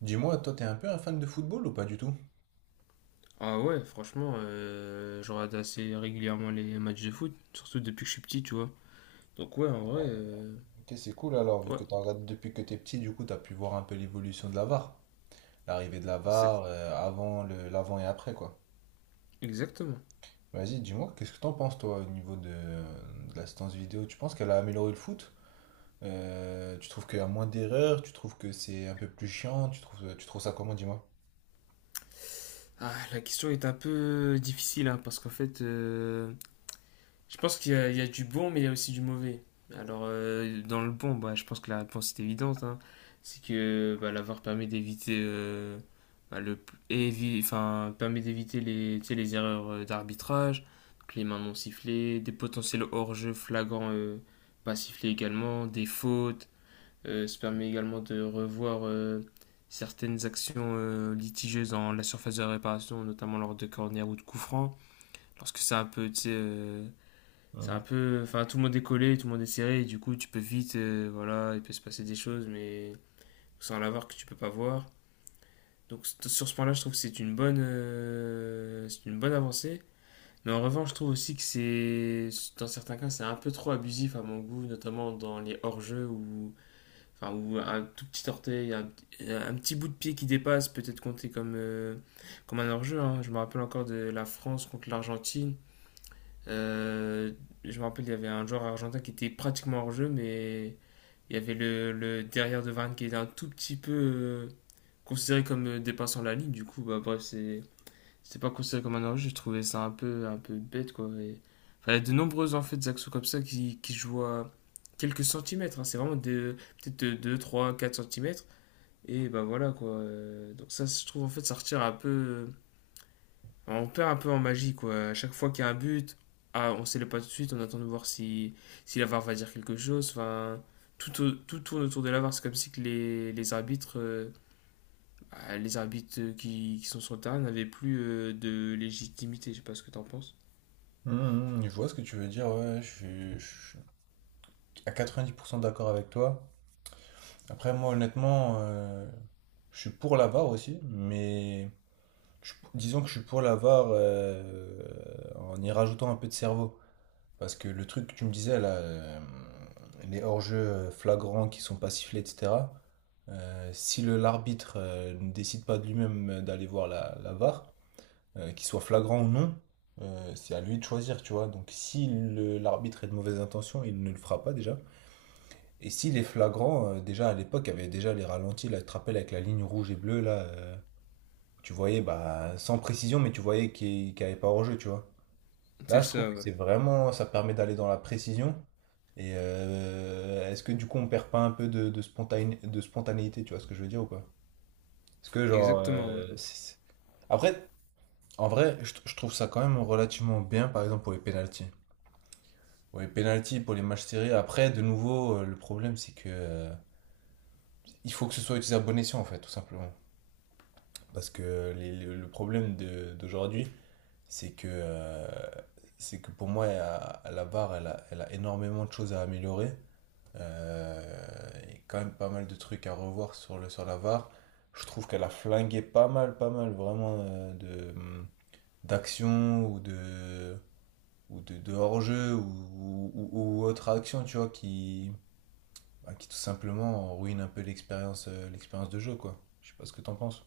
Dis-moi, toi, t'es un peu un fan de football ou pas du tout? Ah ouais, franchement, je regarde assez régulièrement les matchs de foot, surtout depuis que je suis petit, tu vois. Donc ouais, en vrai, Ok, c'est cool alors, vu ouais, que t'en regardes depuis que t'es petit, du coup, t'as pu voir un peu l'évolution de la VAR. L'arrivée de la c'est VAR, avant l'avant et après, quoi. exactement. Vas-y, dis-moi, qu'est-ce que t'en penses, toi, au niveau de l'assistance vidéo? Tu penses qu'elle a amélioré le foot? Tu trouves qu'il y a moins d'erreurs? Tu trouves que c'est un peu plus chiant? Tu trouves ça comment, dis-moi? Ah, la question est un peu difficile, hein, parce qu'en fait, je pense qu'il y a du bon, mais il y a aussi du mauvais. Alors, dans le bon, bah, je pense que la réponse est évidente, hein. C'est que bah, l'avoir permet d'éviter, bah, le enfin, permet d'éviter les, tu sais, les erreurs, d'arbitrage, donc les mains non sifflées, des potentiels hors-jeu flagrants, pas sifflés également, des fautes. Ça permet également de revoir, certaines actions, litigieuses dans la surface de réparation, notamment lors de corner ou de coup franc, lorsque c'est un peu, tu sais, c'est Hmm. un peu. Enfin, tout le monde est collé, tout le monde est serré, et du coup, tu peux vite, voilà, il peut se passer des choses, mais sans l'avoir que tu peux pas voir. Donc, sur ce point-là, je trouve que c'est une bonne avancée. Mais en revanche, je trouve aussi que c'est, dans certains cas, c'est un peu trop abusif à mon goût, notamment dans les hors-jeux où, enfin, où un tout petit orteil, un petit bout de pied qui dépasse peut être compté comme un hors-jeu, hein. Je me rappelle encore de la France contre l'Argentine, euh, je me rappelle, il y avait un joueur argentin qui était pratiquement hors jeu, mais il y avait le derrière de Varane qui était un tout petit peu, considéré comme, dépassant la ligne. Du coup, bah, bref, c'est pas considéré comme un hors jeu. Je trouvais ça un peu bête, quoi. Enfin, il y a de nombreuses en fait actions comme ça qui jouent à quelques centimètres, hein. C'est vraiment peut-être 2, 3, 4 centimètres. Et bah voilà, quoi. Donc ça, je trouve en fait, ça retire un peu, enfin, on perd un peu en magie, quoi. À chaque fois qu'il y a un but, ah, on célèbre pas tout de suite, on attend de voir si, si la VAR va dire quelque chose. Enfin, tout tourne autour de la VAR. C'est comme si que les arbitres qui sont sur le terrain n'avaient plus, de légitimité. Je sais pas ce que t'en penses. Mmh, mmh, je vois ce que tu veux dire, ouais, je suis à 90% d'accord avec toi. Après, moi, honnêtement, je suis pour la VAR aussi, mais je- disons que je suis pour la VAR, en y rajoutant un peu de cerveau. Parce que le truc que tu me disais, là, les hors-jeux, flagrants qui sont pas sifflés, etc., si l'arbitre, ne décide pas de lui-même d'aller voir la VAR, qu'il soit flagrant ou non, c'est à lui de choisir, tu vois. Donc si le- l'arbitre est de mauvaise intention, il ne le fera pas déjà. Et s'il est flagrant, déjà à l'époque, il y avait déjà les ralentis, là, tu te rappelles, avec la ligne rouge et bleue, là, où tu voyais, bah, sans précision, mais tu voyais qu'il n'y avait pas hors-jeu, tu vois. Là, C'est je trouve ça, que ouais. c'est vraiment, ça permet d'aller dans la précision. Et est-ce que du coup on perd pas un peu de spontané- de spontanéité, tu vois ce que je veux dire ou pas? Parce que genre Exactement, ouais. C'est- après. En vrai, je, t- je trouve ça quand même relativement bien, par exemple, pour les pénaltys. Pour les pénaltys, pour les matchs serrés. Après, de nouveau, le problème, c'est que il faut que ce soit utilisé à bon escient, en fait, tout simplement. Parce que les- le problème de- d'aujourd'hui, c'est que, euh, c'est que pour moi, à la barre, elle a énormément de choses à améliorer. Euh, Il y a quand même pas mal de trucs à revoir sur sur la VAR. Je trouve qu'elle a flingué pas mal, vraiment, de, d'actions ou de, ou de hors-jeu ou- autre action, tu vois, qui, bah, qui tout simplement ruine un peu l'expérience, l'expérience de jeu, quoi. Je sais pas ce que t'en penses.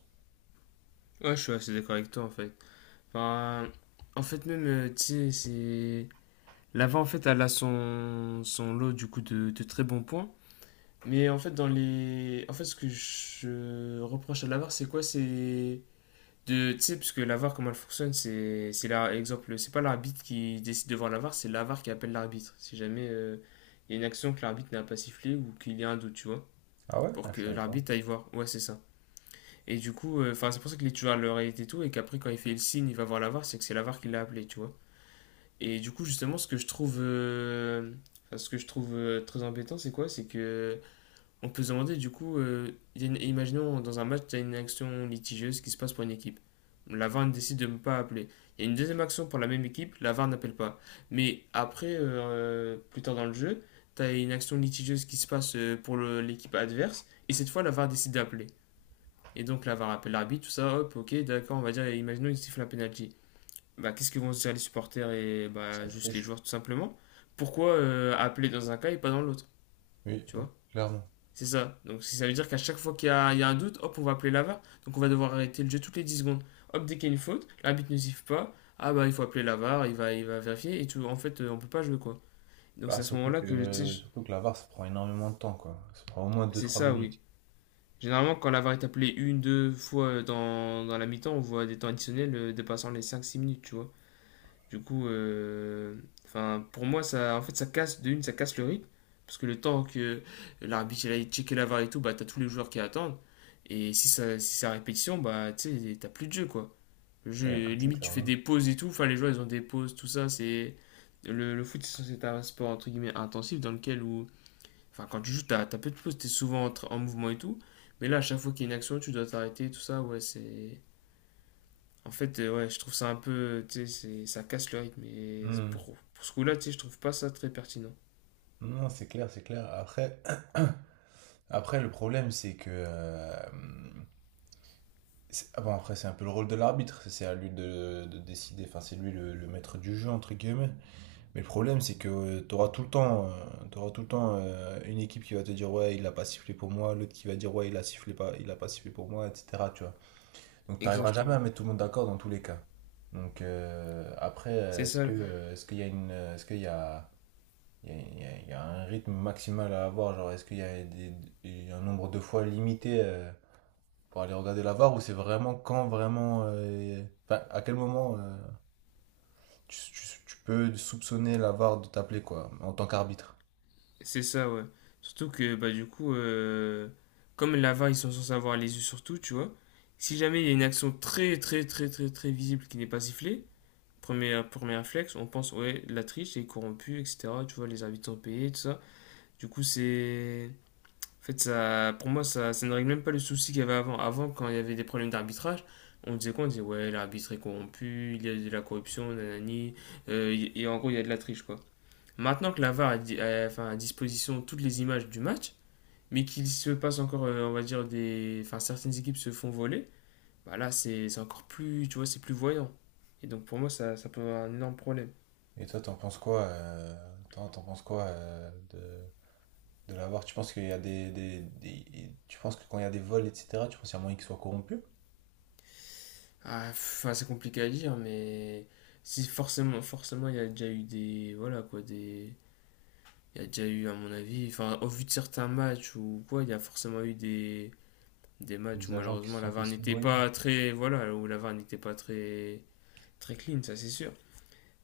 Ouais, je suis assez d'accord avec toi, en fait. Enfin, en fait, même, tu sais, l'avant en fait, elle a son lot, du coup, de très bons points. Mais en fait, dans les. en fait, ce que je reproche à l'avare, c'est quoi? C'est de... Tu sais, parce que l'avare, comment elle fonctionne, C'est là, exemple, c'est pas l'arbitre qui décide devant l'avare, c'est l'avare qui appelle l'arbitre. Si jamais, il y a une action que l'arbitre n'a pas sifflée ou qu'il y a un doute, tu vois. Ah ouais? Pour Ah, que je savais pas. l'arbitre aille voir. Ouais, c'est ça. Et du coup, enfin, c'est pour ça qu'il est toujours à l'oreillette et tout, et qu'après, quand il fait le signe, il va voir l'avare, c'est que c'est l'avare qui l'a appelé, tu vois. Et du coup, justement, ce que je trouve, très embêtant, c'est quoi? C'est que. On peut se demander du coup, imaginons dans un match, il y a une action litigieuse qui se passe pour une équipe. La VAR décide de ne pas appeler. Il y a une deuxième action pour la même équipe, la VAR n'appelle pas. Mais après, plus tard dans le jeu, tu as une action litigieuse qui se passe, l'équipe adverse, et cette fois, la VAR décide d'appeler. Et donc la VAR appelle l'arbitre, tout ça, hop, ok, d'accord, on va dire, imaginons, il siffle un penalty. Bah, qu'est-ce que vont se dire les supporters et bah, Ça se juste les triche. joueurs, tout simplement? Pourquoi, appeler dans un cas et pas dans l'autre? Oui, Tu vois, clairement. c'est ça. Donc si ça veut dire qu'à chaque fois qu'il y a un doute, hop, on va appeler l'avare. Donc on va devoir arrêter le jeu toutes les 10 secondes. Hop, dès qu'il y a une faute, l'arbitre ne siffle pas. Ah bah il faut appeler l'avare, il va vérifier et tout. En fait, on peut pas jouer, quoi. Donc c'est Bah, à ce surtout moment-là que tu que, sais, surtout que la VAR, ça prend énormément de temps, quoi. Ça prend au moins deux c'est trois ça, oui. minutes. Généralement, quand l'avare est appelé une, deux fois, dans la mi-temps, on voit des temps additionnels, dépassant les 5 6 minutes, tu vois. Du coup, enfin, pour moi, ça, en fait, ça casse, de une, ça casse le rythme. Parce que le temps que l'arbitre il aille checker la VAR et tout, bah, t'as tous les joueurs qui attendent. Et si c'est à répétition, bah, tu sais, t'as plus de jeu, quoi. Le Il n'y a jeu, plus de jeu, limite, tu fais clairement. des pauses et tout. Enfin, les joueurs, ils ont des pauses, tout ça. C'est le foot, c'est censé être un sport, entre guillemets, intensif, dans lequel, où, enfin, quand tu joues, t'as peu de pauses, t'es souvent en mouvement et tout. Mais là, à chaque fois qu'il y a une action, tu dois t'arrêter, tout ça. Ouais, c'est. en fait, ouais, je trouve ça un peu, tu sais, ça casse le rythme. Et Hmm. pour ce coup-là, tu sais, je trouve pas ça très pertinent. Non, c'est clair. Après, après le problème, c'est que... c'est- ah bon, après, c'est un peu le rôle de l'arbitre. C'est à lui de décider. Enfin, c'est lui le maître du jeu, entre guillemets. Mais le problème, c'est que tu auras tout le temps, t'auras tout le temps une équipe qui va te dire ouais, il a pas sifflé pour moi, l'autre qui va dire ouais, il a sifflé pas, il a pas sifflé pour moi, etc. Tu vois. Donc tu n'arriveras jamais à Exactement. mettre tout le monde d'accord dans tous les cas. Donc après, C'est est-ce que ça, est-ce qu'il y a une, est-ce qu'il y a, il y a, il y a- il y a un rythme maximal à avoir, genre est-ce qu'il y a des- il y a un nombre de fois limité pour aller regarder la VAR ou c'est vraiment quand vraiment, enfin à quel moment tu- tu peux soupçonner la VAR de t'appeler quoi, en tant qu'arbitre? c'est ça, ouais. Surtout que, bah, du coup, comme la VAR, ils sont censés avoir les yeux sur tout, tu vois. Si jamais il y a une action très, très, très, très, très visible qui n'est pas sifflée, premier, premier réflexe, on pense, ouais, la triche est corrompue, etc. Tu vois, les arbitres sont payés, tout ça. Du coup, c'est en fait, ça, pour moi, ça ne règle même pas le souci qu'il y avait avant. Avant, quand il y avait des problèmes d'arbitrage, on disait quoi? On disait, ouais, l'arbitre est corrompu, il y a de la corruption, nanani, et en gros, il y a de la triche, quoi. Maintenant que la VAR a, R a, di- a- enfin, à disposition toutes les images du match, mais qu'il se passe encore, on va dire, enfin, certaines équipes se font voler, bah là, c'est encore plus, tu vois, c'est plus voyant. Et donc, pour moi, ça peut avoir un énorme problème. Et toi, t'en penses quoi, t'en penses quoi de l'avoir? Tu penses qu'il y a des- tu penses que quand il y a des vols, etc., tu penses qu'il y a moyen qu'ils soient corrompus? Ah, enfin, c'est compliqué à dire, mais si forcément, forcément, il y a déjà eu des, voilà, quoi, des il y a déjà eu, à mon avis, enfin, au vu de certains matchs ou quoi, il y a forcément eu des matchs où Des agents qui se malheureusement sont la fait VAR n'était soudoyer, pas très, voilà, où la VAR n'était pas très, très clean, ça c'est sûr.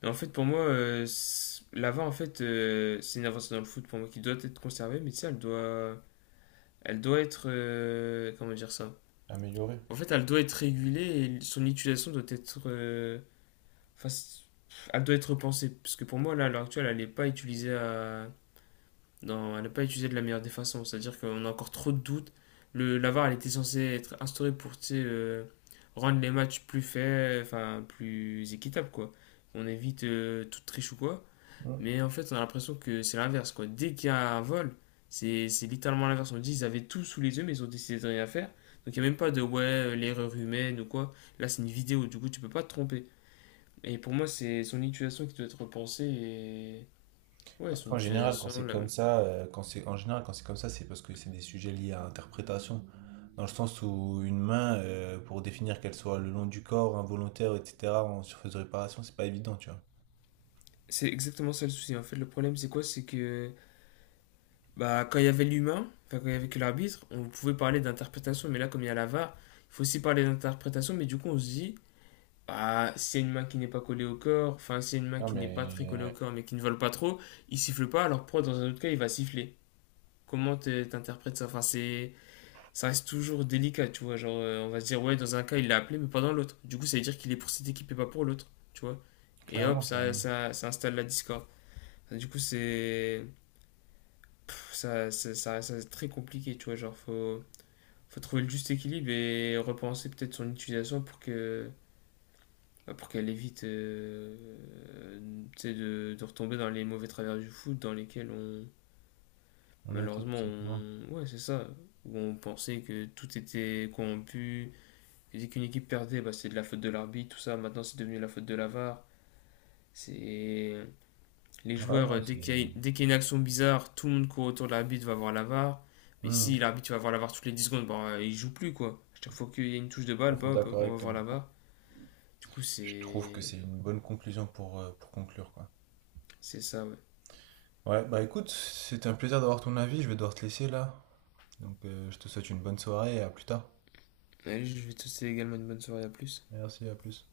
Mais en fait, pour moi, la VAR, en fait, c'est une avancée dans le foot pour moi qui doit être conservée, mais tu sais, elle doit, être, comment dire ça? améliorer. En fait, elle doit être régulée et son utilisation doit être, enfin, elle doit être repensée, parce que pour moi, là, à l'heure actuelle, elle n'est pas utilisée à non, elle n'est pas utilisée de la meilleure des façons. C'est-à-dire qu'on a encore trop de doutes. La VAR, elle était censée être instaurée pour, tu sais, rendre les matchs plus faits, enfin plus équitables, quoi. On évite, toute triche ou quoi. Ouais. Mais en fait, on a l'impression que c'est l'inverse, quoi. Dès qu'il y a un vol, c'est littéralement l'inverse. On dit ils avaient tout sous les yeux, mais ils ont décidé de rien faire. Donc il n'y a même pas de ouais, l'erreur humaine ou quoi. Là, c'est une vidéo, du coup, tu peux pas te tromper. Et pour moi, c'est son utilisation qui doit être repensée. Et... ouais, son Après, en général, quand utilisation, c'est comme ça, quand c'est comme ça, c'est parce que c'est des sujets liés à l'interprétation, dans le sens où une main, pour définir qu'elle soit le long du corps, involontaire, etc., en surface de réparation, c'est pas évident, tu vois. c'est exactement ça le souci. En fait, le problème, c'est quoi? C'est que bah, quand il y avait l'humain, enfin, quand il y avait que l'arbitre, on pouvait parler d'interprétation, mais là, comme il y a la VAR, il faut aussi parler d'interprétation, mais du coup, on se dit, bah, s'il y a une main qui n'est pas collée au corps, enfin, s'il y a une main Non, qui n'est pas très collée au mais corps, mais qui ne vole pas trop, il siffle pas, alors pourquoi dans un autre cas, il va siffler? Comment t'interprètes ça? Enfin, c'est... ça reste toujours délicat, tu vois. Genre, on va se dire, ouais, dans un cas, il l'a appelé, mais pas dans l'autre. Du coup, ça veut dire qu'il est pour cette équipe et pas pour l'autre, tu vois. Et clairement, hop, ça, clairement. ça, ça installe la discorde. Enfin, du coup, ça reste très compliqué, tu vois, genre faut trouver le juste équilibre et repenser peut-être son utilisation pour que bah, pour qu'elle évite, tu sais, de retomber dans les mauvais travers du foot dans lesquels on On était tout malheureusement simplement. on ouais c'est ça, où on pensait que tout était corrompu et dès qu'une équipe perdait bah, c'est de la faute de l'arbitre, tout ça, maintenant c'est devenu la faute de la VAR. C'est Les Ouais, joueurs, non, c'est. Dès qu'il y a une action bizarre, tout le monde court autour de l'arbitre, va voir la VAR. Mais Hmm, si l'arbitre va voir la VAR toutes les 10 secondes, bah, il joue plus, quoi. À chaque fois qu'il y a une touche de tout à balle, fait bah, bah, d'accord on va avec voir toi. la VAR. Du coup, Je trouve que c'est. c'est une bonne conclusion pour conclure, quoi. C'est ça, ouais. Ouais, bah écoute, c'était un plaisir d'avoir ton avis. Je vais devoir te laisser là. Donc, je te souhaite une bonne soirée et à plus tard. Allez, je vais te souhaiter également une bonne soirée, à plus. Merci, à plus.